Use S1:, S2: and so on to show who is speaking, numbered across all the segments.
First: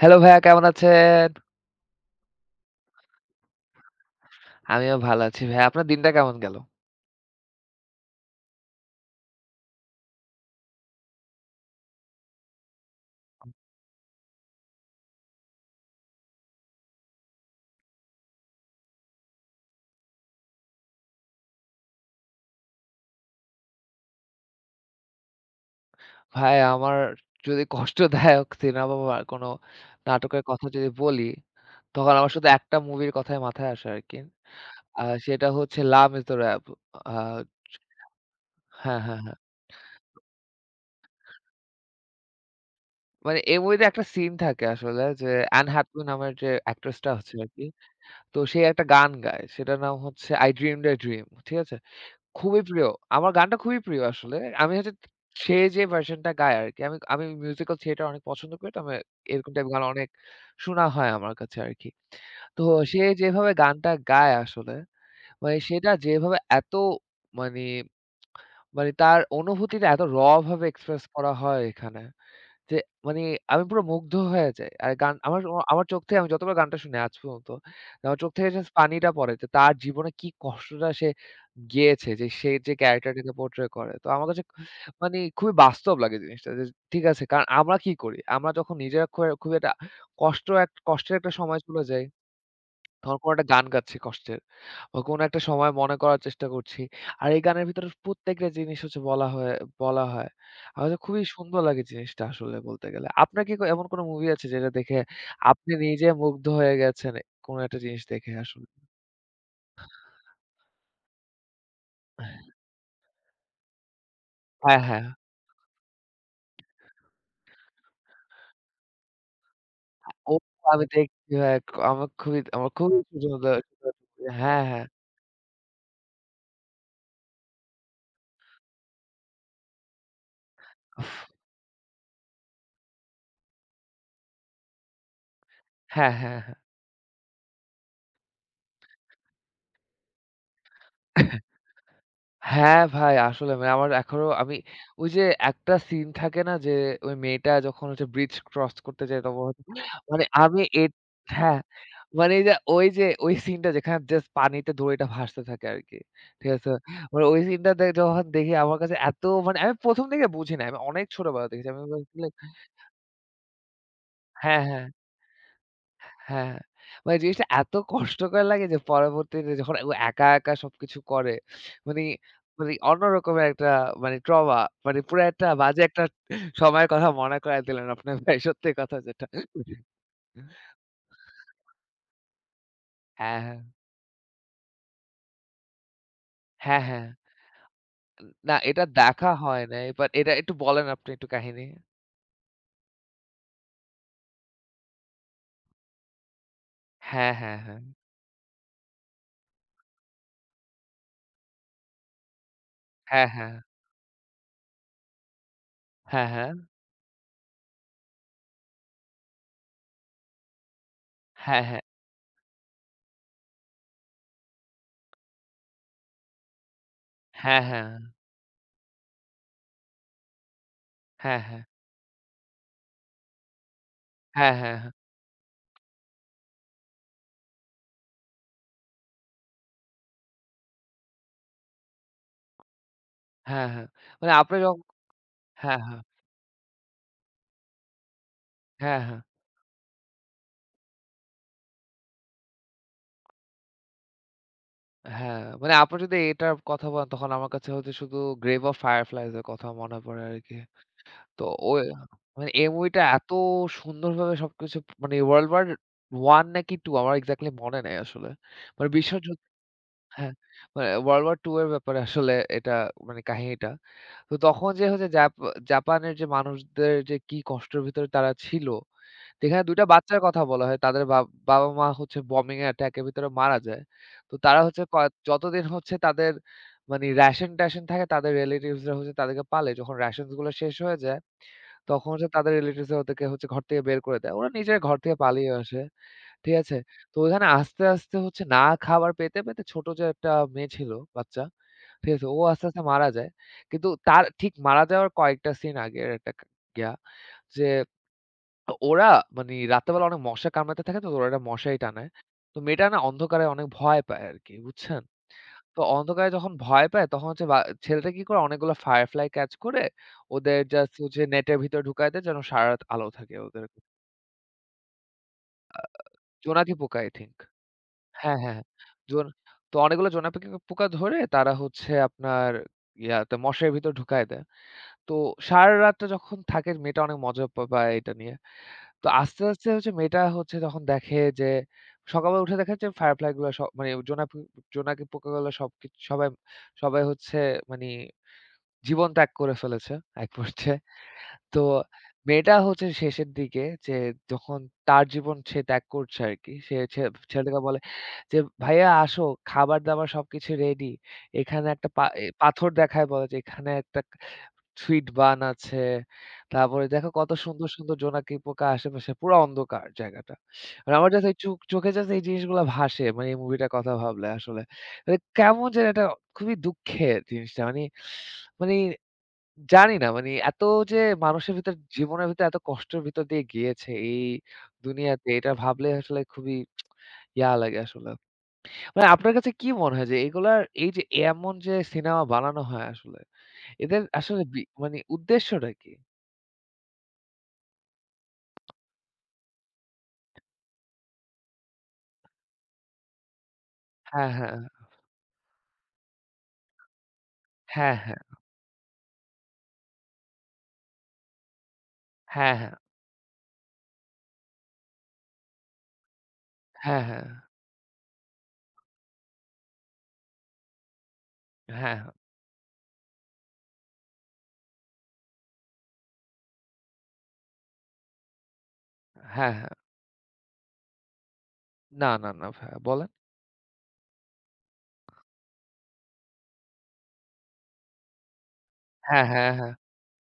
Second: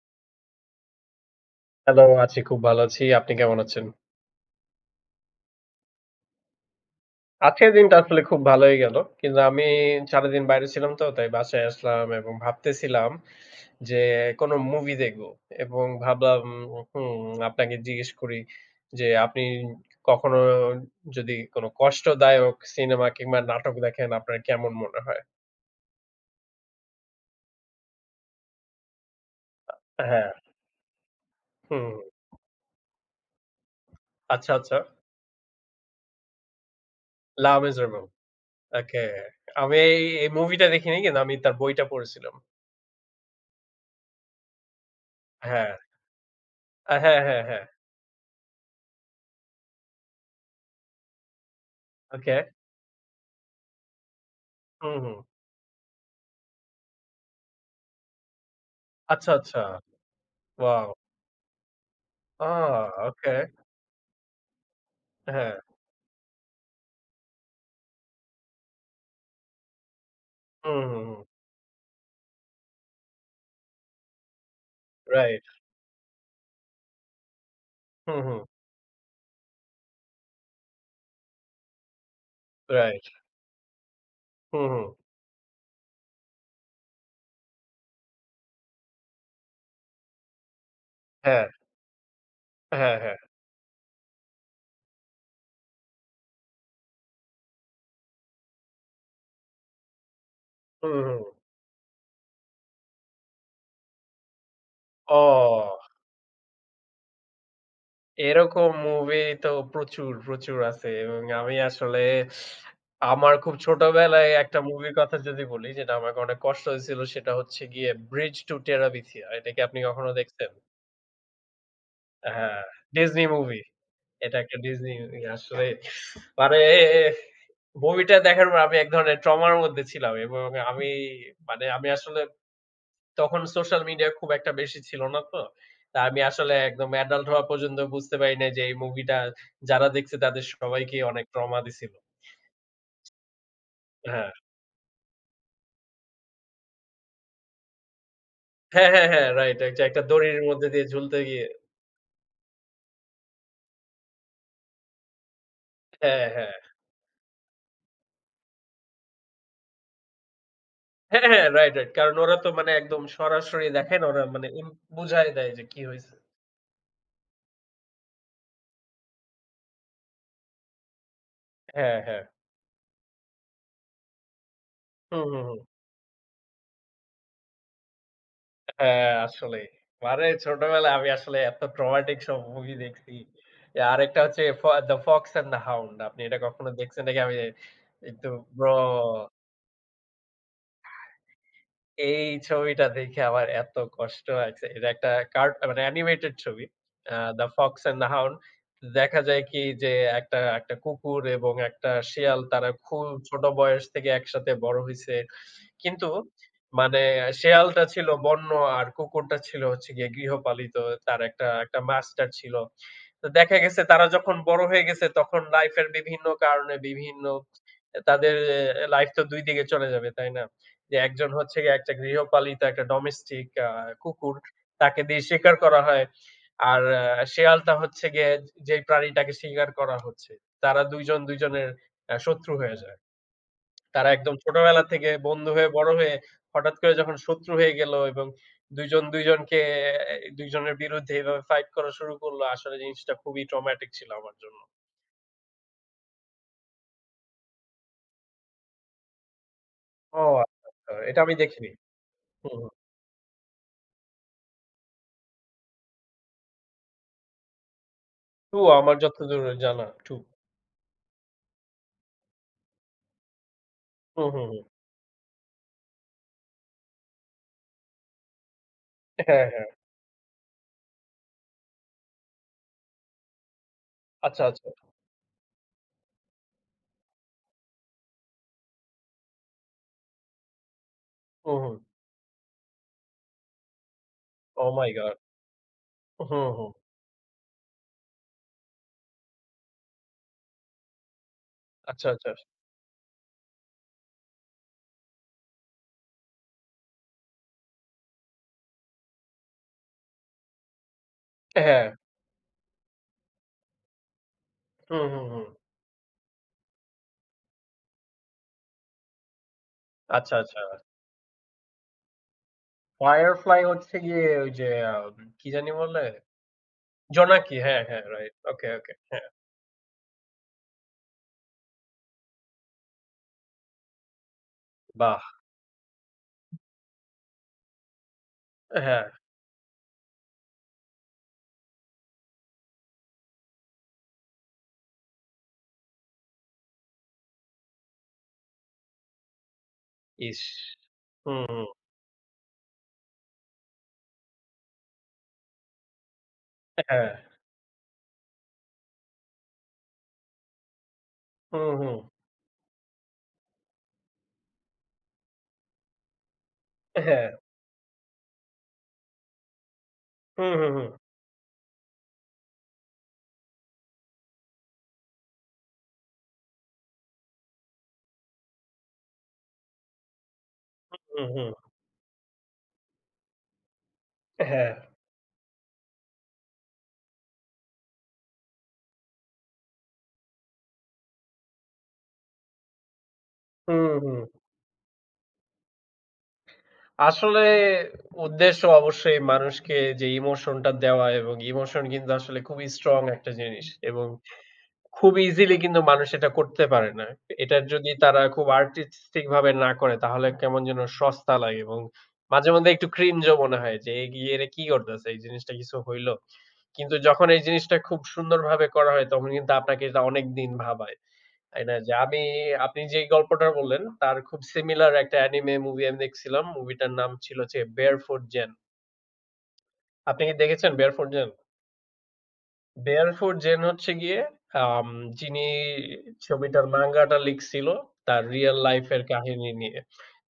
S1: Hello ভাইয়া, কেমন আছেন?
S2: হ্যালো, আছি খুব ভালো আছি। আপনি কেমন আছেন?
S1: আমিও ভালো আছি ভাইয়া। আপনার দিনটা কেমন গেল?
S2: আজকের দিনটা আসলে খুব ভালোই গেল। কিন্তু আমি সারাদিন বাইরে ছিলাম তো, তাই বাসায় আসলাম এবং ভাবতেছিলাম যে কোন মুভি দেখবো এবং ভাবলাম, হুম, আপনাকে জিজ্ঞেস করি যে আপনি কখনো যদি কোন কষ্টদায়ক সিনেমা কিংবা নাটক দেখেন আপনার কেমন মনে হয়?
S1: ভাই আমার যদি কষ্টদায়ক সিনেমা বা কোনো
S2: হ্যাঁ,
S1: নাটকের কথা যদি বলি,
S2: হুম।
S1: তখন আমার শুধু একটা মুভির কথাই মাথায় আসে আরকি।
S2: আচ্ছা, আচ্ছা।
S1: সেটা হচ্ছে 'লাম ইজ দ্য র‍্যাব'। আ
S2: লা মিজারেবল।
S1: হ্যাঁ,
S2: ওকে।
S1: হ্যাঁ, হ্যাঁ।
S2: আমি এই মুভিটা দেখিনি কিন্তু আমি তার বইটা পড়েছিলাম।
S1: মানে এই মুভিতে একটা সিন থাকে আসলে যে অ্যান
S2: হ্যাঁ।
S1: হ্যাথওয়ে নামের যে অ্যাক্ট্রেসটা
S2: হ্যাঁ,
S1: আছে
S2: হ্যাঁ, হ্যাঁ।
S1: আরকি। তো সে একটা গান গায়। সেটার নাম হচ্ছে 'I Dreamed a Dream', ঠিক আছে?
S2: ওকে।
S1: খুবই প্রিয়। আমার গানটা খুবই প্রিয় আসলে। আমি হচ্ছে
S2: হুম, হুম।
S1: সে যে ভার্শনটা গায় আরকি। আমি আমি মিউজিক্যাল থিয়েটার অনেক পছন্দ করি। তো আমি
S2: আচ্ছা,
S1: এরকম
S2: আচ্ছা।
S1: টাইপ গান অনেক শোনা
S2: ওয়াও!
S1: হয় আমার কাছে আরকি।
S2: আ
S1: তো সে
S2: ওকে।
S1: যেভাবে গানটা গায় আসলে,
S2: হ্যাঁ।
S1: মানে সেটা যেভাবে এত মানে, মানে তার অনুভূতিটা এত ভাবে
S2: হুম, হুম,
S1: এক্সপ্রেস
S2: হুম।
S1: করা হয় এখানে। যে মানে আমি পুরো মুগ্ধ হয়ে যাই। আর গান আমার
S2: রাইট।
S1: আমার চোখ থেকে আমি যতবার গানটা শুনি আজ পর্যন্ত,
S2: হুম,
S1: আমার চোখ
S2: হুম।
S1: থেকে জাস্ট পানিটা পড়ে যে তার জীবনে কি কষ্টটা সে গিয়েছে, যে সে যে
S2: রাইট।
S1: ক্যারেক্টারটাকে পোর্ট্রে করে। তো আমার কাছে
S2: হুম, হুম।
S1: মানে খুবই বাস্তব লাগে জিনিসটা যে ঠিক আছে, কারণ আমরা কি করি? আমরা যখন নিজেরা খুব একটা কষ্টের একটা
S2: হ্যাঁ,
S1: সময় চলে যাই,
S2: হ্যাঁ, হ্যাঁ।
S1: তখন কোনো একটা গান গাচ্ছি কষ্টের। বা কোনো একটা সময় মনে করার চেষ্টা করছি। আর এই গানের ভিতরে প্রত্যেকটা জিনিস হচ্ছে বলা হয়। আমার
S2: হুম,
S1: কাছে
S2: হুম।
S1: খুবই সুন্দর লাগে জিনিসটা আসলে বলতে গেলে। আপনার কি এমন কোনো মুভি আছে যেটা দেখে
S2: ও!
S1: আপনি নিজে মুগ্ধ হয়ে গেছেন কোনো একটা জিনিস দেখে আসলে?
S2: এরকম মুভি তো প্রচুর, প্রচুর আছে এবং আমি আসলে আমার খুব ছোটবেলায় একটা
S1: হ্যাঁ,
S2: মুভির
S1: হ্যাঁ।
S2: কথা যদি বলি যেটা আমাকে অনেক কষ্ট হয়েছিল সেটা হচ্ছে গিয়ে 'Bridge to Terabithia'। এটা কি আপনি কখনো
S1: ও
S2: দেখছেন?
S1: আমি দেখছি ভাই।
S2: হ্যাঁ,
S1: আমার খুবই
S2: ডিজনি
S1: পছন্দ।
S2: মুভি। এটা একটা
S1: হ্যাঁ, হ্যাঁ।
S2: ডিজনি আসলে, মানে মুভিটা দেখার পর আমি এক ধরনের ট্রমার মধ্যে ছিলাম এবং আমি,
S1: উফ!
S2: মানে আমি আসলে তখন সোশ্যাল মিডিয়া খুব একটা বেশি ছিল না তো। তা
S1: হ্যাঁ,
S2: আমি
S1: হ্যাঁ,
S2: আসলে
S1: হ্যাঁ।
S2: একদম এডাল্ট হওয়া পর্যন্ত বুঝতে পারি নাই যে এই মুভিটা যারা দেখছে তাদের সবাইকেই অনেক ট্রমা দিছিল।
S1: হ্যাঁ ভাই, আসলে মানে আমার এখনো
S2: হ্যাঁ।
S1: আমি ওই যে একটা সিন থাকে না যে ওই মেয়েটা যখন হচ্ছে ব্রিজ ক্রস
S2: হ্যাঁ,
S1: করতে
S2: হ্যাঁ,
S1: যায়
S2: হ্যাঁ,
S1: তখন
S2: রাইট।
S1: হচ্ছে-
S2: একটা একটা
S1: মানে
S2: দড়ির
S1: আমি
S2: মধ্যে দিয়ে
S1: এট
S2: ঝুলতে গিয়ে।
S1: হ্যাঁ, মানে এই যে ওই যে ওই সিনটা যেখানে জাস্ট পানিতে দড়িটা ভাসতে থাকে আরকি।
S2: হ্যাঁ,
S1: ঠিক
S2: হ্যাঁ।
S1: আছে? মানে ওই সিনটা যখন দেখি আমার কাছে এত মানে আমি ১ম দিকে বুঝি নাই। আমি অনেক
S2: হ্যাঁ,
S1: ছোটবেলা
S2: হ্যাঁ,
S1: দেখেছি।
S2: রাইট,
S1: আমি
S2: রাইট। কারণ
S1: বলছিলাম,
S2: ওরা তো মানে একদম সরাসরি দেখে না, ওরা মানে
S1: হ্যাঁ,
S2: ইম
S1: হ্যাঁ।
S2: বুঝায় দেয় যে কি হইছে।
S1: হ্যাঁ, মানে জিনিসটা এত কষ্টকর লাগে যে পরবর্তীতে যখন ও একা, একা সবকিছু করে
S2: হ্যাঁ,
S1: মানি
S2: হ্যাঁ।
S1: মানে অন্যরকমের একটা মানে ট্রমা, মানে পুরা
S2: হুম, হুম,
S1: একটা
S2: হুম।
S1: বাজে একটা সময়ের কথা মনে করায় দিলেন আপনার ভাই, সত্যি কথা
S2: হ্যাঁ,
S1: যেটা।
S2: আসলেই। মানে ছোটবেলায় আমি আসলে এত ট্রমাটিক সব মুভি দেখছি।
S1: হ্যাঁ, হ্যাঁ।
S2: এ আরেকটা হচ্ছে ফ 'the fox and the hound'. আপনি এটা কখনো
S1: হ্যাঁ, হ্যাঁ।
S2: দেখছেন নাকি? আমি কিন্তু,
S1: না,
S2: ব্রো,
S1: এটা দেখা হয় নাই। বাট এটা একটু বলেন আপনি একটু কাহিনী।
S2: এই ছবিটা দেখে আমার এত কষ্ট লাগছে। এটা একটা কার্ট মানে অ্যানিমেটেড ছবি।
S1: হ্যাঁ,
S2: 'দ্য
S1: হ্যাঁ,
S2: ফক্স
S1: হ্যাঁ।
S2: অ্যান্ড দ্য হাউন্ড' দেখা যায় কি যে একটা একটা কুকুর এবং একটা শিয়াল তারা খুব
S1: হ্যাঁ,
S2: ছোট
S1: হ্যাঁ।
S2: বয়স থেকে একসাথে বড় হইছে। কিন্তু
S1: হ্যাঁ,
S2: মানে শেয়ালটা ছিল বন্য আর কুকুরটা ছিল হচ্ছে গিয়ে গৃহপালিত। তার একটা, একটা
S1: হ্যাঁ।
S2: মাস্টার ছিল। তো দেখা গেছে তারা যখন বড় হয়ে গেছে তখন লাইফের বিভিন্ন কারণে বিভিন্ন
S1: হ্যাঁ, হ্যাঁ।
S2: তাদের লাইফ তো ২ দিকে চলে যাবে, তাই না? যে একজন
S1: হ্যাঁ,
S2: হচ্ছে
S1: হ্যাঁ।
S2: গিয়ে একটা গৃহপালিত একটা ডোমেস্টিক কুকুর,
S1: হ্যাঁ, হ্যাঁ। হ্যাঁ, হ্যাঁ।
S2: তাকে দিয়ে শিকার করা হয়। আর শেয়ালটা হচ্ছে গিয়ে যেই প্রাণীটাকে শিকার করা হচ্ছে। তারা ২ জন ২ জনের শত্রু হয়ে যায়।
S1: হ্যাঁ, হ্যাঁ। হ্যাঁ,
S2: তারা
S1: মানে
S2: একদম
S1: আপনি
S2: ছোটবেলা
S1: যখন
S2: থেকে বন্ধু হয়ে
S1: হ্যাঁ,
S2: বড়
S1: হ্যাঁ।
S2: হয়ে হঠাৎ করে যখন শত্রু হয়ে গেল এবং ২
S1: হ্যাঁ,
S2: জন
S1: হ্যাঁ।
S2: ২ জনকে এ দুই জনের বিরুদ্ধে এভাবে ফাইট করা শুরু করলো। আসলে জিনিসটা খুবই ট্রমাটিক ছিল আমার জন্য।
S1: হ্যাঁ, মানে আপনি যদি এটার কথা বলেন তখন আমার কাছে হচ্ছে শুধু 'Grave of Fireflies' এর কথা মনে
S2: ও
S1: পড়ে আরকি।
S2: আচ্ছা, আচ্ছা। এটা আমি
S1: তো
S2: দেখিনি।
S1: ওই মানে
S2: হুম, হুম।
S1: এই মুভিটা এত সুন্দরভাবে সবকিছু মানে 'World War I' নাকি 2 আমার এক্সাক্টলি মনে নেই আসলে।
S2: 2,
S1: মানে
S2: আমার যতদূর
S1: বিশ্বযুদ্ধ
S2: জানা 2।
S1: হ্যাঁ, মানে 'World War ২' এর ব্যাপারে আসলে এটা মানে কাহিনীটা।
S2: হুম,
S1: তো
S2: হুম, হুম।
S1: তখন যে হচ্ছে জাপানের যে মানুষদের যে কি কষ্টের ভিতরে তারা ছিল,
S2: হ্যাঁ,
S1: এখানে
S2: হ্যাঁ।
S1: ২ টা বাচ্চার কথা বলা হয়। তাদের বাবা-মা হচ্ছে বম্বিং এর অ্যাটাক এর ভিতরে মারা যায়। তো
S2: আচ্ছা,
S1: তারা
S2: আচ্ছা।
S1: হচ্ছে যতদিন হচ্ছে তাদের মানে রেশন-টেশন থাকে তাদের রিলেটিভস রা হচ্ছে তাদেরকে পালে। যখন রেশনস গুলো শেষ হয়ে যায়
S2: হুম, হুম।
S1: তখন হচ্ছে তাদের রিলেটিভস রা ওদেরকে হচ্ছে ঘর থেকে বের করে দেয়। ওরা
S2: ওহ
S1: নিজের
S2: মাই
S1: ঘর
S2: গড!
S1: থেকে পালিয়ে আসে।
S2: হুম,
S1: ঠিক
S2: হুম।
S1: আছে? তো ওখানে আস্তে, আস্তে হচ্ছে না খাবার পেতে, পেতে ছোট যে একটা মেয়ে ছিল বাচ্চা,
S2: আচ্ছা,
S1: ঠিক আছে?
S2: আচ্ছা।
S1: ও আস্তে, আস্তে মারা যায়। কিন্তু তার ঠিক মারা যাওয়ার কয়েকটা সিন আগের একটা ইয়া যে তো ওরা মানে রাত্রেবেলা অনেক মশা কামড়াতে থাকে তো, ওরা একটা মশারি
S2: হ্যাঁ।
S1: টানায়। তো মেয়েটা না অন্ধকারে অনেক ভয় পায় আরকি,
S2: হুম,
S1: বুঝছেন?
S2: হুম, হুম।
S1: তো অন্ধকারে যখন ভয় পায় তখন হচ্ছে ছেলেটা কি করে অনেকগুলো ফায়ারফ্লাই ক্যাচ করে
S2: আচ্ছা,
S1: ওদের
S2: আচ্ছা।
S1: জাস্ট হচ্ছে নেটের ভিতরে ঢুকায় দেয় যেন সারারাত আলো থাকে
S2: Firefly
S1: ওদের।
S2: হচ্ছে গিয়ে ওই যে আ কি জানি বলে?
S1: জোনাকি পোকা আই থিংক।
S2: জোনাকি। হ্যাঁ, হ্যাঁ। রাইট।
S1: হ্যাঁ, হ্যাঁ। হ্যাঁ।
S2: ওকে, ওকে। হ্যাঁ।
S1: জোন তো অনেকগুলো জোনাকি পোকা পোকা ধরে তারা হচ্ছে আপনার ইয়াতে মশারির ভিতরে ঢুকায় দেয়। তো
S2: বাহ!
S1: সারারাতটা যখন থাকে মেয়েটা অনেক মজা পায় এটা নিয়ে।
S2: হ্যাঁ।
S1: তো আস্তে, আস্তে হচ্ছে মেয়েটা হচ্ছে তখন দেখে যে সকালবেলা উঠে দেখে যে ফায়ারফ্লাই গুলা সব মানে জোনাকি জোনাকি পোকাগুলো সবকিছু সবাই সবাই হচ্ছে মানি জীবন ত্যাগ করে ফেলেছে এক
S2: ইস!
S1: পর্যায়ে।
S2: হুম,
S1: তো
S2: হুম।
S1: মেয়েটা হচ্ছে শেষের দিকে যে যখন তার জীবন সে ত্যাগ করছে আরকি। সে
S2: হ্যাঁ।
S1: ছেলেটাকে বলে যে, "ভাইয়া আসো, খাবার-দাবার সবকিছু রেডি।" এখানে
S2: হুম,
S1: একটা
S2: হুম।
S1: পা এ পাথর দেখায় বলে যে, "এখানে একটা sweet bun আছে। তারপরে দেখো
S2: হ্যাঁ।
S1: কত সুন্দর, সুন্দর জোনাকি পোকা আশেপাশে পুরা অন্ধকার জায়গাটা।"
S2: হুম, হুম, হুম।
S1: মানে আমার জাস্ট এই চোখে জাস্ট এই জিনিসগুলা ভাসে মানে এই মুভিটার কথা ভাবলে আসলে। মানে কেমন যেন এটা খুবই দুঃখের জিনিসটা। মানে মানে জানি না মানে এত যে
S2: হুম, হুম।
S1: মানুষের ভিতর জীবনের ভিতর এত কষ্টের ভিতর দিয়ে গিয়েছে এই
S2: হ্যাঁ।
S1: দুনিয়াতে, এটা ভাবলে আসলে খুবই ইয়া লাগে আসলে। মানে আপনার কাছে কি মনে হয় যে এগুলার এই যে এমন যে সিনেমা বানানো হয় আসলে,
S2: হুম,
S1: এদের
S2: হুম।
S1: আসলে মানে উদ্দেশ্যটা কি?
S2: আসলে উদ্দেশ্য অবশ্যই মানুষকে যে ইমোশনটা দেওয়া, এবং ইমোশন কিন্তু আসলে খুবই স্ট্রং একটা জিনিস এবং
S1: হ্যাঁ, হ্যাঁ।
S2: খুব ইজিলি কিন্তু মানুষ এটা করতে পারে না। এটা যদি
S1: হ্যাঁ,
S2: তারা
S1: হ্যাঁ।
S2: খুব আর্টিস্টিক ভাবে না করে তাহলে কেমন যেন সস্তা লাগে এবং মাঝে
S1: হ্যাঁ,
S2: মধ্যে
S1: হ্যাঁ।
S2: একটু ক্রিঞ্জ ও মনে হয় যে এ কি, এরা কি করতেছে? এই জিনিসটা কিছু হইল? কিন্তু
S1: হ্যাঁ,
S2: যখন
S1: হ্যাঁ।
S2: এই জিনিসটা খুব সুন্দরভাবে করা হয় তখন কিন্তু আপনাকে এটা অনেকদিন ভাবায়। তাই না? যে
S1: হ্যাঁ, হ্যাঁ।
S2: আমি আপনি যেই গল্পটা বললেন তার খুব সিমিলার একটা অ্যানিমে মুভি আমি দেখছিলাম। মুভিটার নাম ছিল হচ্ছে 'Barefoot Jane'।
S1: হ্যাঁ, হ্যাঁ।
S2: আপনি কি দেখেছেন 'Barefoot Jane'?
S1: না, না, না ভাইয়া বলেন।
S2: 'Barefoot Jane' হচ্ছে গিয়ে আম যিনি ছবিটার মাঙ্গাটা লিখছিল তার রিয়াল লাইফ এর
S1: হ্যাঁ,
S2: কাহিনী
S1: হ্যাঁ, হ্যাঁ।
S2: নিয়ে।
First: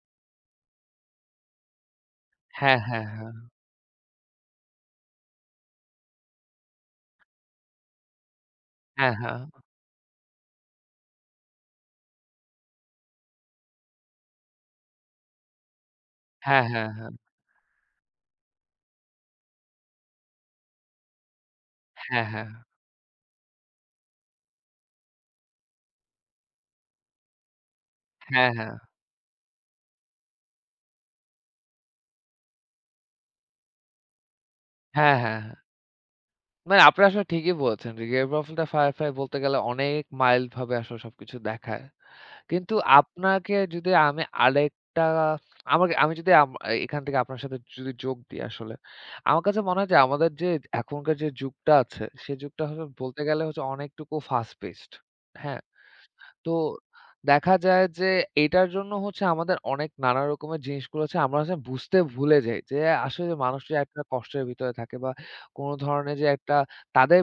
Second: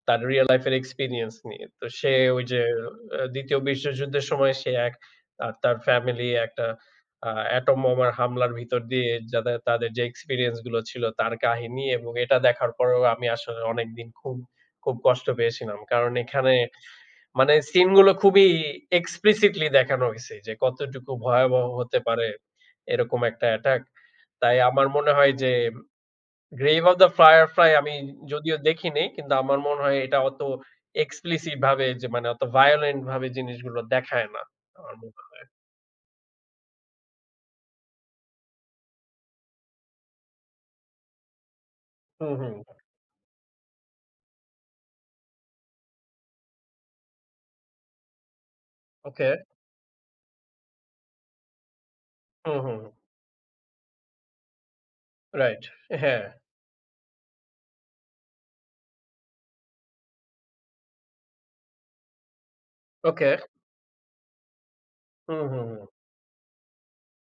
S2: তার রিয়াল লাইফ এর এক্সপেরিয়েন্স নিয়ে। তো সে ওই যে
S1: হ্যাঁ, হ্যাঁ, হ্যাঁ।
S2: ২য় বিশ্বযুদ্ধের সময় সে এক আর তার ফ্যামিলি একটা অ্যাটম বোমার হামলার ভিতর দিয়ে
S1: হ্যাঁ, হ্যাঁ।
S2: যাদের তাদের যে এক্সপেরিয়েন্স গুলো ছিল তার কাহিনী, এবং এটা দেখার পরেও আমি আসলে অনেকদিন খুব, খুব কষ্ট পেয়েছিলাম। কারণ এখানে
S1: হ্যাঁ, হ্যাঁ, হ্যাঁ।
S2: মানে সিন গুলো খুবই এক্সপ্লিসিটলি দেখানো হইছে যে কতটুকু ভয়াবহ হতে পারে
S1: হ্যাঁ, হ্যাঁ।
S2: এরকম একটা অ্যাটাক। তাই আমার মনে হয় যে 'Grave of the Firefly' আমি
S1: হ্যাঁ,
S2: যদিও
S1: হ্যাঁ।
S2: দেখিনি, কিন্তু আমার মনে হয় এটা অত explicit ভাবে, যে মানে অত violent ভাবে জিনিসগুলো দেখায় না। আমার
S1: হ্যাঁ,
S2: মনে
S1: হ্যাঁ,
S2: হয়।
S1: হ্যাঁ। মানে আপনি আসলে ঠিকই বলেছেন যে গেম অফ দ্য ফায়ারফ্লাই বলতে গেলে অনেক মাইল্ড ভাবে আসলে সবকিছু দেখায়।
S2: হুম, okay,
S1: কিন্তু
S2: হুম।
S1: আপনাকে যদি আমি আরেকটা আমাকে আমি যদি এখান থেকে আপনার সাথে যদি যোগ দিই আসলে।
S2: ওকে।
S1: আমার কাছে মনে হয় যে আমাদের যে এখনকার যে যুগটা আছে, সে
S2: হুম,
S1: যুগটা
S2: হুম।
S1: হলো বলতে গেলে হচ্ছে অনেকটুকু ফাস্ট পেসড। হ্যাঁ?
S2: রাইট। হ্যাঁ।
S1: তো দেখা যায় যে এটার জন্য হচ্ছে আমাদের অনেক নানা রকমের জিনিসগুলো হচ্ছে আমরা হচ্ছে বুঝতে ভুলে যাই যে
S2: ওকে।
S1: আসলে মানুষরা একটা কষ্টের ভিতরে থাকে বা
S2: হুম, হুম,
S1: কোনো
S2: হুম।
S1: ধরনের যে একটা তাদের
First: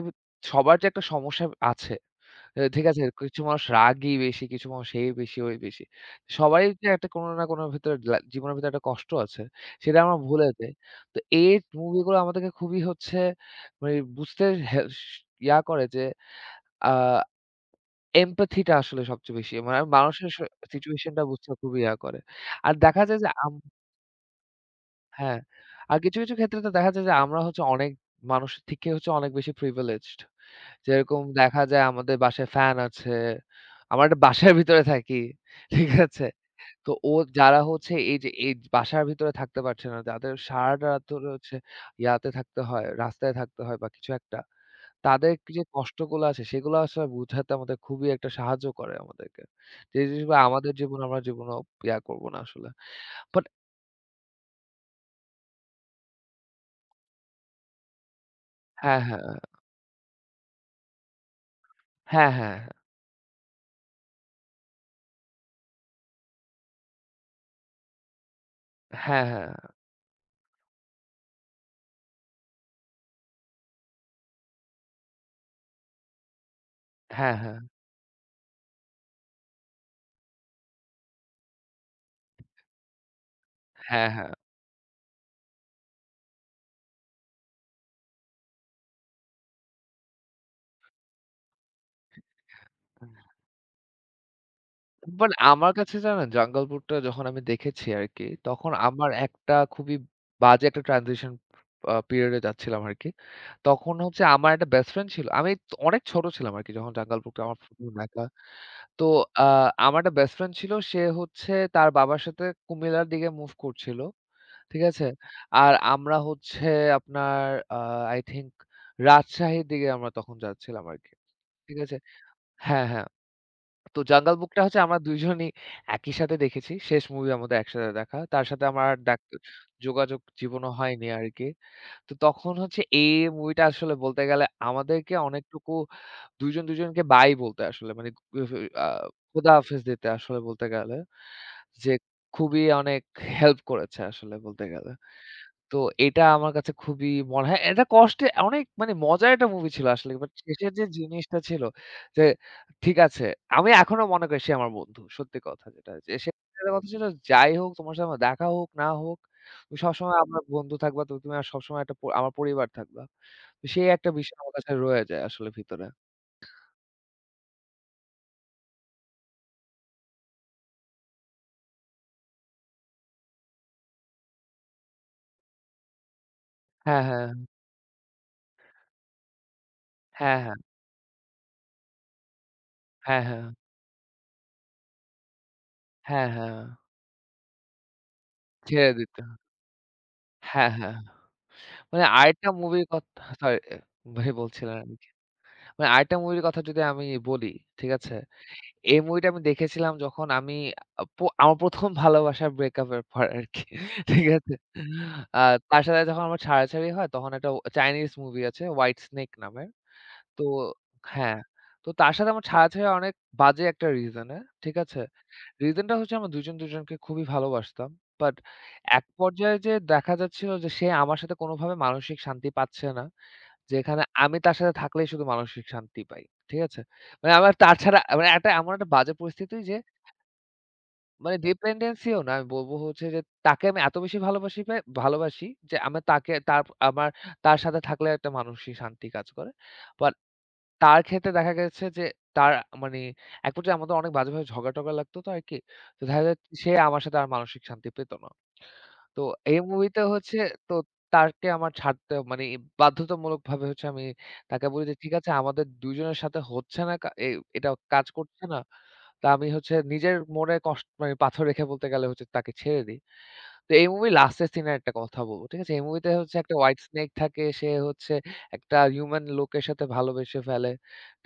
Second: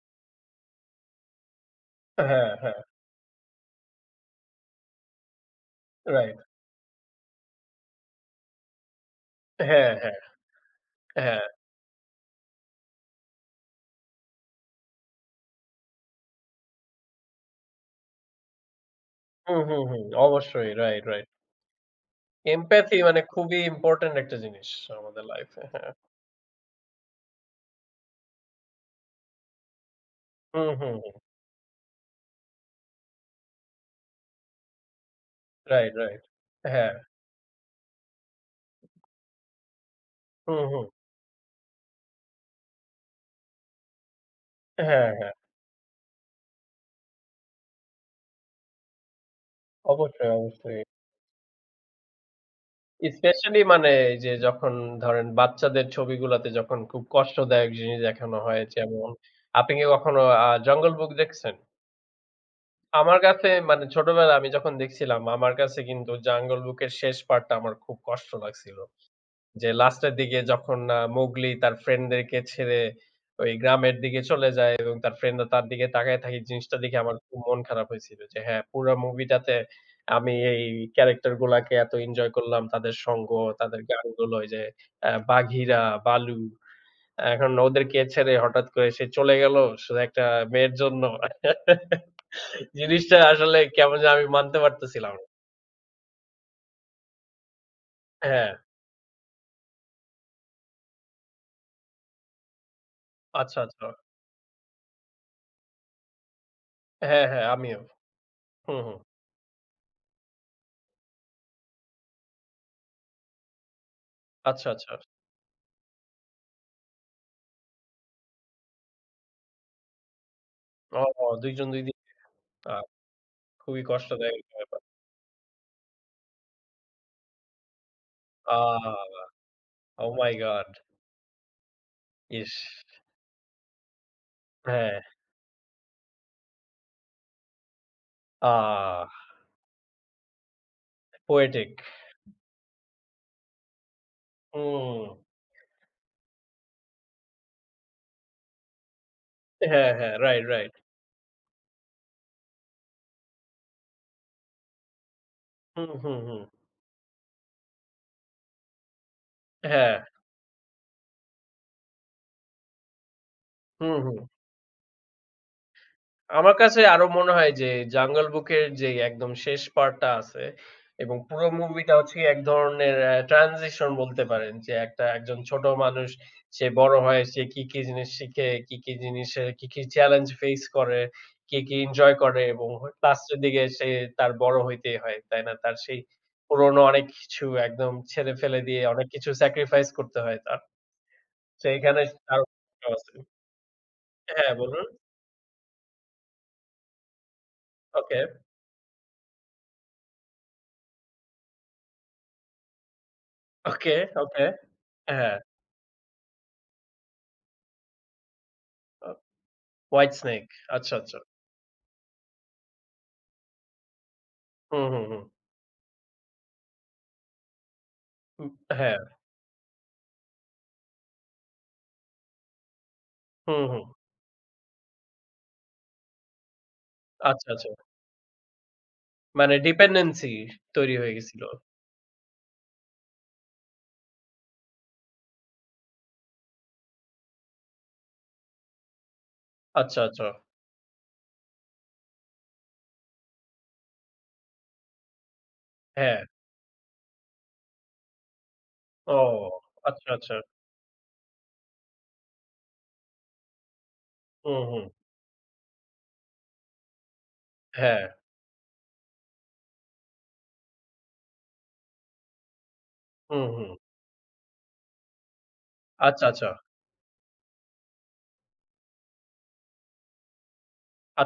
S1: সবার যে একটা সমস্যা আছে।
S2: হ্যাঁ,
S1: এ
S2: হ্যাঁ।
S1: ঠিক আছে, কিছু মানুষ রাগী বেশি, কিছু মানুষ এই বেশি, ওই বেশি।
S2: রাইট।
S1: সবারই যে একটা কোনো না কোনো ভেতরে জীবনের ভেতরে একটা কষ্ট আছে,
S2: হ্যাঁ,
S1: সেটা
S2: হ্যাঁ,
S1: আমরা ভুলে যাই। তো
S2: হ্যাঁ।
S1: এই মুভিগুলো আমাদেরকে খুবই হচ্ছে মানে বুঝতে হে ইয়া করে যে আ এমপ্যাথি টা আসলে সবচেয়ে বেশি।
S2: হুম,
S1: মানে
S2: হুম, হুম।
S1: মানুষের
S2: অবশ্যই। রাইট,
S1: সিচুয়েশন টা
S2: রাইট।
S1: বুঝতে খুবই ইয়া করে। আর
S2: empathy
S1: দেখা যায়
S2: মানে
S1: যে
S2: খুবই ইম্পোর্টেন্ট একটা জিনিস আমাদের
S1: হ্যাঁ,
S2: লাইফে। হ্যাঁ।
S1: আর কিছু, কিছু ক্ষেত্রে তো দেখা যায় যে আমরা হচ্ছে অনেক মানুষের থেকে হচ্ছে অনেক বেশি প্রিভিলেজড।
S2: হুম, হুম, হুম।
S1: যেরকম দেখা যায় আমাদের বাসায় ফ্যান আছে। আমরা একটা বাসার ভিতরে থাকি। ঠিক
S2: রাইট, রাইট।
S1: আছে? তো
S2: হ্যাঁ।
S1: ও যারা হচ্ছে এই যে এই বাসার ভিতরে থাকতে পারছে না, যাদের
S2: হুম, হুম।
S1: সারাটা রাত ধরে হচ্ছে ইয়াতে থাকতে হয়, রাস্তায় থাকতে হয় বা কিছু একটা।
S2: হ্যাঁ, হ্যাঁ।
S1: তাদের যে কষ্টগুলো আছে সেগুলো আসলে বুঝাতে আমাদের খুবই একটা সাহায্য করে আমাদেরকে। যে
S2: অবশ্যই,
S1: জিনিসগুলো আমাদের
S2: অবশ্যই।
S1: জীবনে আমরা জীবনেও ইয়া করব না আসলে। বাট
S2: স্পেশালি মানে এই যে যখন ধরেন বাচ্চাদের ছবিগুলাতে যখন খুব কষ্টদায়ক জিনিস দেখানো হয়
S1: হ্যাঁ,
S2: যেমন
S1: হ্যাঁ,
S2: আপনি কি কখনো 'জঙ্গল বুক' দেখছেন?
S1: হ্যাঁ, হ্যাঁ,
S2: আমার কাছে মানে ছোটবেলায় আমি যখন দেখছিলাম আমার কাছে কিন্তু 'জঙ্গল বুক' এর শেষ পার্টটা আমার খুব কষ্ট লাগছিল।
S1: হ্যাঁ, হ্যাঁ,
S2: যে লাস্টের দিকে যখন মোগলি তার ফ্রেন্ডদেরকে ছেড়ে ওই গ্রামের দিকে চলে যায় এবং তার ফ্রেন্ডরা তার দিকে তাকায় থাকে জিনিসটা দেখে আমার
S1: হ্যাঁ,
S2: খুব
S1: হ্যাঁ,
S2: মন খারাপ হয়েছিল। যে হ্যাঁ, পুরা মুভিটাতে আমি এই ক্যারেক্টার গুলাকে এত এনজয় করলাম। তাদের সঙ্গ, তাদের
S1: হ্যাঁ, হ্যাঁ, হ্যাঁ।
S2: গানগুলো ওই যে বাঘিরা, বালু। এখন ওদেরকে ছেড়ে হঠাৎ করে সে চলে গেল শুধু একটা মেয়ের জন্য। জিনিসটা আসলে কেমন যেন আমি মানতে পারতেছিলাম না।
S1: বাট আমার কাছে জানেন জঙ্গল বুকটা যখন আমি দেখেছি আরকি,
S2: হ্যাঁ,
S1: তখন আমার একটা খুবই বাজে একটা ট্রানজিশন পিরিয়ড এ যাচ্ছিলাম আরকি।
S2: আচ্ছা, আচ্ছা।
S1: তখন হচ্ছে আমার একটা বেস্ট ফ্রেন্ড ছিল। আমি অনেক ছোট ছিলাম আরকি যখন জঙ্গল
S2: হ্যাঁ,
S1: বুকটা
S2: হ্যাঁ,
S1: আমার
S2: আমিও।
S1: প্রথম দেখা।
S2: হুম, হুম।
S1: তো আ আমার একটা বেস্ট ফ্রেন্ড ছিল। সে হচ্ছে তার বাবার সাথে কুমিল্লার দিকে মুভ করছিল।
S2: আচ্ছা,
S1: ঠিক
S2: আচ্ছা।
S1: আছে? আর আমরা হচ্ছে আপনার আ আই থিংক রাজশাহীর দিকে আমরা তখন যাচ্ছিলাম আরকি।
S2: ও ২ জন
S1: ঠিক
S2: ২
S1: আছে?
S2: দিন। আ
S1: হ্যাঁ, হ্যাঁ।
S2: খুবই
S1: তো 'জাঙ্গল
S2: কষ্টদায়ক একটা
S1: বুকটা'
S2: ব্যাপার।
S1: হচ্ছে আমরা ২ জনই একই সাথে দেখেছি। শেষ মুভি আমাদের একসাথে দেখা। তার
S2: আ
S1: সাথে আমার আর
S2: ওহ
S1: যোগাযোগ
S2: মাই গড!
S1: জীবনও হয়নি আরকি। তো তখন
S2: ইস!
S1: হচ্ছে এই মুভিটা আসলে বলতে গেলে
S2: হ্যাঁ,
S1: আমাদেরকে অনেকটুকু ২ জন ২ জনকে বাই বলতে আসলে মানে আ
S2: আহ,
S1: খোদাহাফেজ দিতে আসলে বলতে গেলে।
S2: পোয়েটিক।
S1: যে খুবই অনেক হেল্প করেছে আসলে বলতে গেলে।
S2: হুম।
S1: তো এটা আমার কাছে খুবই মনে হয়, এটা কষ্টে অনেক মানে মজার একটা মুভি ছিল
S2: হ্যাঁ,
S1: আসলে।
S2: হ্যাঁ।
S1: But
S2: right, right.
S1: শেষের যে জিনিসটা ছিল যে ঠিক আছে, আমি এখনো মনে করি সে আমার বন্ধু। সত্যি কথা
S2: হুম,
S1: যেটা। যে
S2: হুম,
S1: সে
S2: হুম।
S1: যেটা কথা ছিল, যাই হোক তোমার সাথে আমার দেখা হোক না হোক, তুমি
S2: হ্যাঁ।
S1: সবসময় আমার বন্ধু থাকবা। তো তুমি আর সবসময় একটা আমার পরিবার থাকবা। তো সেই
S2: হুম,
S1: একটা
S2: হুম।
S1: বিষয় আমার কাছে রয়ে যায় আসলে ভিতরে।
S2: আমার কাছে আরো মনে হয় যে 'জঙ্গল বুকের' যে একদম শেষ পার্টটা আছে এবং পুরো মুভিটা হচ্ছে গিয়ে এক ধরনের অ্যা ট্রানজিশন বলতে পারেন যে একটা একজন ছোট মানুষ, সে বড়
S1: হ্যাঁ,
S2: হয়,
S1: হ্যাঁ,
S2: সে কি, কি জিনিস শিখে, কি, কি জিনিসের কি, কি চ্যালেঞ্জ
S1: হ্যাঁ, হ্যাঁ,
S2: ফেস করে, কি, কি এনজয় করে এবং হ
S1: হ্যাঁ, হ্যাঁ,
S2: লাস্টের
S1: হ্যাঁ,
S2: দিকে
S1: হ্যাঁ।
S2: সে তার বড় হইতেই হয়, তাই না? তার সেই
S1: হ্যাঁ,
S2: পুরনো অনেক কিছু একদম ছেড়ে ফেলে দিয়ে
S1: ছেড়ে
S2: অনেক
S1: দিতে।
S2: কিছু স্যাক্রিফাইস করতে হয় তার।
S1: হ্যাঁ, হ্যাঁ। হ্যাঁ।
S2: সেইখানে
S1: মানে
S2: তার
S1: আরেকটা মুভির কথা, সরি ভাই
S2: হ্যাঁ, বলুন।
S1: বলছিলেন। মানে আরেকটা মুভির কথা যদি আমি বলি, ঠিক আছে?
S2: ওকে,
S1: এই মুভিটা আমি দেখেছিলাম যখন আমি আ প আমার ১ম ভালোবাসার ব্রেকআপের পর আরকি।
S2: ওকে,
S1: ঠিক
S2: ওকে।
S1: আছে?
S2: হ্যাঁ।
S1: আ তার সাথে যখন আমার ছাড়াছাড়ি হয় তখন একটা ও চাইনিজ মুভি আছে 'হোয়াইট স্নেক' নামে।
S2: হোয়াইট
S1: তো
S2: স্নেক। আচ্ছা, আচ্ছা।
S1: হ্যাঁ, তো তার সাথে আমার ছাড়াছাড়ি হয় অনেক বাজে একটা রিজনে, ঠিক
S2: হুম,
S1: আছে?
S2: হুম, হুম।
S1: রিজনটা হচ্ছে আমরা দুজন, দুজনকে খুবই ভালোবাসতাম। বাট
S2: উ হ্যাঁ,
S1: এক পর্যায়ে যেয়ে দেখা যাচ্ছিল যে সে আমার সাথে কোনোভাবে মানসিক শান্তি পাচ্ছে না।
S2: হুম, হুম।
S1: যেখানে আমি তার সাথে থাকলেই শুধু মানসিক শান্তি পাই। ঠিক আছে? মানে
S2: আচ্ছা,
S1: আমার
S2: আচ্ছা।
S1: তার ছাড়া মানে একটা এমন একটা বাজে
S2: মানে
S1: পরিস্থিতি যে
S2: ডিপেন্ডেন্সি তৈরি হয়ে
S1: মানে
S2: গেছিল।
S1: ডিপেন্ডেন্সি ও না। আমি বলব হচ্ছে যে তাকে আমি এত বেশি ভালোবাসি ভালোবাসি যে আমি তাকে তার আমার তার সাথে থাকলে একটা মানসিক শান্তি কাজ করে।
S2: আচ্ছা,
S1: বাট
S2: আচ্ছা।
S1: তার ক্ষেত্রে দেখা গেছে যে তার মানে এক পর্যায়ে আমাদের অনেক বাজেভাবে ঝগড়া-টগড়া লাগতো তো আরকি। তো
S2: হ্যাঁ।
S1: দেখা যায় সে আমার সাথে আর মানসিক শান্তি পেত না।
S2: ও
S1: তো এই মুভিতে
S2: আচ্ছা, আচ্ছা।
S1: হচ্ছে তো তাকে আমার ছাড়তে মানে বাধ্যতামূলকভাবে হচ্ছে আমি
S2: হুম,
S1: তাকে
S2: হুম।
S1: বলি যে, "ঠিক আছে আমাদের ২ জনের সাথে হচ্ছে না কা এ এটা
S2: হ্যাঁ।
S1: কাজ করছে না।" তো আমি হচ্ছে নিজের মনে কষ্ট মানে পাথর রেখে বলতে গেলে হচ্ছে তাকে ছেড়ে দেই।
S2: হুম, হুম।
S1: তো এই মুভির লাস্টের সিনের একটা কথা বলব। ঠিক আছে? এই মুভিতে
S2: আচ্ছা,
S1: হচ্ছে
S2: আচ্ছা।
S1: একটা হোয়াইট স্নেক থাকে। সে হচ্ছে একটা হিউম্যান লোকের সাথে ভালোবেসে ফেলে।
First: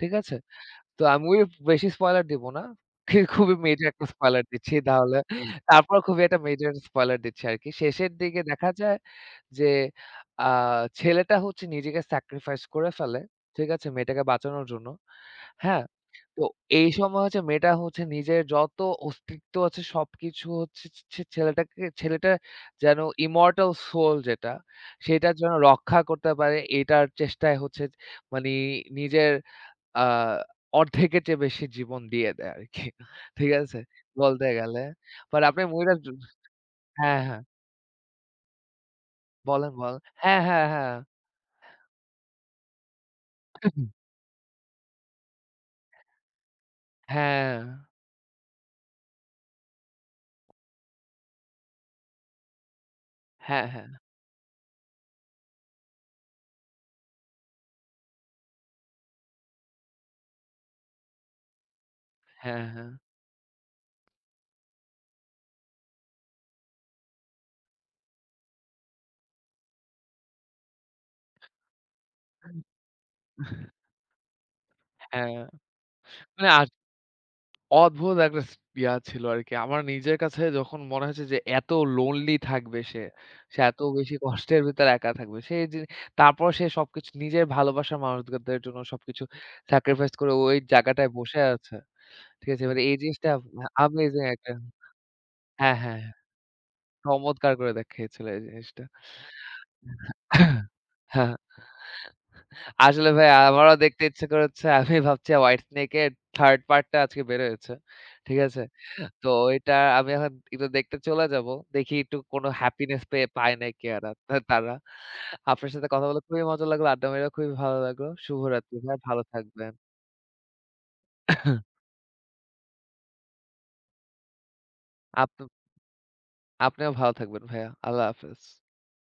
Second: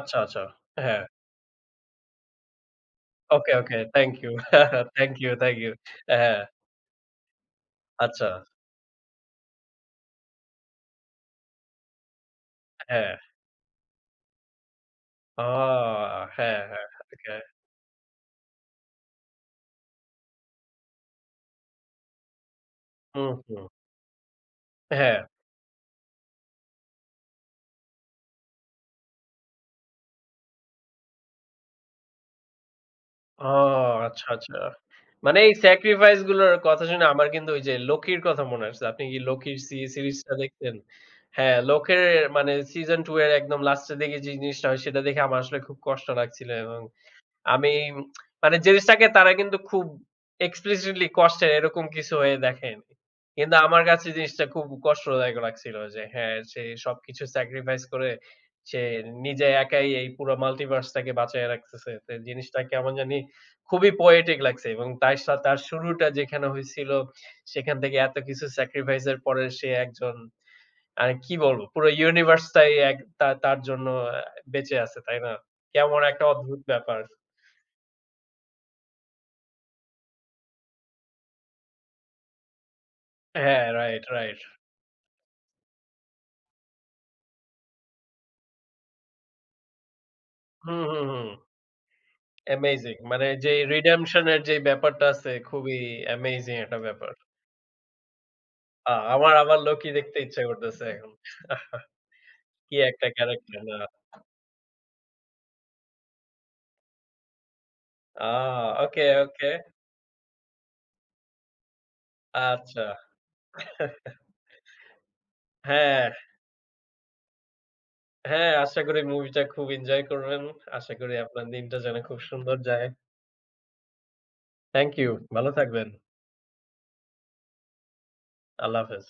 S1: ঠিক আছে?
S2: আচ্ছা। হ্যাঁ।
S1: তো আমিও বেশি স্পয়লার দিব না।
S2: ওকে,
S1: খুবই
S2: ওকে।
S1: মেজর একটা
S2: থ্যাংক ইউ।
S1: স্পয়লার দিচ্ছি
S2: থ্যাংক
S1: তাহলে।
S2: You, thank you.
S1: তারপর খুবই
S2: হ্যাঁ,
S1: একটা মেজর স্পয়লার দিচ্ছি আরকি। শেষের
S2: আচ্ছা।
S1: দিকে দেখা যায় যে আ ছেলেটা হচ্ছে নিজেকে স্যাক্রিফাইস করে
S2: হ্যাঁ।
S1: ফেলে। ঠিক আছে? মেয়েটাকে বাঁচানোর জন্য।
S2: আ
S1: হ্যাঁ? তো
S2: হ্যাঁ, হ্যাঁ।
S1: এই সময়
S2: ওকে।
S1: হচ্ছে মেয়েটা হচ্ছে নিজের যত অস্তিত্ব আছে সবকিছু হচ্ছে ছে ছে ছেলেটাকে ছেলেটা যেন
S2: হুম, হুম।
S1: immortal soul যেটা,
S2: হ্যাঁ।
S1: সেটা যেন রক্ষা করতে পারে এটার চেষ্টায় হচ্ছে মানি নিজের আ অর্ধেকের চেয়ে বেশি জীবন দিয়ে দেয় আরকি।
S2: ও
S1: ঠিক আছে?
S2: আচ্ছা,
S1: বলতে
S2: আচ্ছা।
S1: গেলে।
S2: মানে
S1: বাট
S2: এই
S1: আপনি মুভিটা য
S2: স্যাক্রিফাইস গুলোর কথা শুনে
S1: হ্যাঁ,
S2: আমার
S1: হ্যাঁ।
S2: কিন্তু ওই যে লোকির কথা মনে আসছে। আপনি কি লোকির
S1: বলেন, বলেন।
S2: সিরিজটা
S1: হ্যাঁ, হ্যাঁ,
S2: দেখতেন?
S1: হ্যাঁ।
S2: হ্যাঁ, লোকের মানে সিজন 2 এর একদম লাস্টের দিকে যে জিনিসটা হয় সেটা দেখে আমার আসলে খুব কষ্ট লাগছিল এবং
S1: হ্যাঁ,
S2: আমি মানে জিনিসটাকে তারা কিন্তু খুব explicitly কষ্টের এরকম কিছু হয়ে দেখেনি। কিন্তু
S1: হ্যাঁ,
S2: আমার
S1: হ্যাঁ,
S2: কাছে জিনিসটা খুব কষ্টদায়ক লাগছিল যে হ্যাঁ, সে সবকিছু স্যাক্রিফাইস করে সে নিজে একাই এই পুরো মাল্টিভার্স টাকে বাঁচায় রাখতেছে। তো জিনিসটা
S1: হ্যাঁ, হ্যাঁ।
S2: কেমন জানি খুবই পোয়েটিক লাগছে এবং তার সা তার শুরুটা যেখানে হয়েছিল সেখান থেকে এত কিছু স্যাক্রিফাইস এর পরে সে একজন, মানে কি বলবো, পুরো ইউনিভার্স টাই এক তা তার জন্য বেঁচে আছে, তাই না?
S1: হ্যাঁ।
S2: কেমন একটা
S1: মানে
S2: অদ্ভুত ব্যাপার।
S1: অদ্ভুত একটা ইয়া ছিল আরকি। আমার নিজের কাছে যখন মনে হয়েছে যে এত লোনলি থাকবে সে। সে
S2: হ্যাঁ,
S1: এত
S2: রাইট,
S1: বেশি
S2: রাইট।
S1: কষ্টের ভিতরে একা থাকবে। সে যে তারপর সে সবকিছু নিজের ভালোবাসার মানুষদের জন্য সবকিছু স্যাক্রিফাইস করে ওই
S2: হুম, হুম,
S1: জায়গাটায়
S2: হুম।
S1: বসে আছে। ঠিক আছে? এবার এই
S2: অ্যামেজিং। মানে
S1: জিনিসটা
S2: যেই
S1: আমেজিং
S2: রিডেম্পশন এর
S1: একটা
S2: যেই ব্যাপারটা আছে
S1: হ্যাঁ,
S2: খুবই
S1: হ্যাঁ, হ্যাঁ।
S2: অ্যামেজিং একটা ব্যাপার।
S1: চমৎকার করে দেখিয়েছিল এই জিনিসটা।
S2: আমার আবার লোকি দেখতে ইচ্ছা করতেছে এখন।
S1: হ্যাঁ,
S2: কি একটা
S1: আসলে ভাই
S2: ক্যারেক্টার না?
S1: আমারও দেখতে ইচ্ছে করেছে। আমি ভাবছি 'হোয়াইট স্নেক' এর 3rd পার্ট টা আজকে বের হয়েছে।
S2: আ
S1: ঠিক আছে?
S2: ওকে,
S1: তো
S2: ওকে।
S1: এটা আমি এখন একটু দেখতে চলে যাব। দেখি একটু কোনো
S2: আচ্ছা।
S1: হ্যাপিনেস পায় নাকি তারা। আপনার সাথে কথা
S2: হ্যাঁ,
S1: বলে খুবই মজা লাগলো। আড্ডা মেরে খুবই ভালো লাগলো।
S2: হ্যাঁ,
S1: শুভরাত্রি
S2: আশা
S1: ভাই।
S2: করি
S1: ভালো
S2: মুভিটা খুব
S1: থাকবেন।
S2: এনজয় করবেন। আশা করি আপনার দিনটা যেন খুব সুন্দর যায়। Thank you.
S1: আপ
S2: ভালো থাকবেন।
S1: আপনিও ভালো থাকবেন ভাইয়া। আল্লাহ হাফেজ।
S2: আল্লাহ হাফেজ।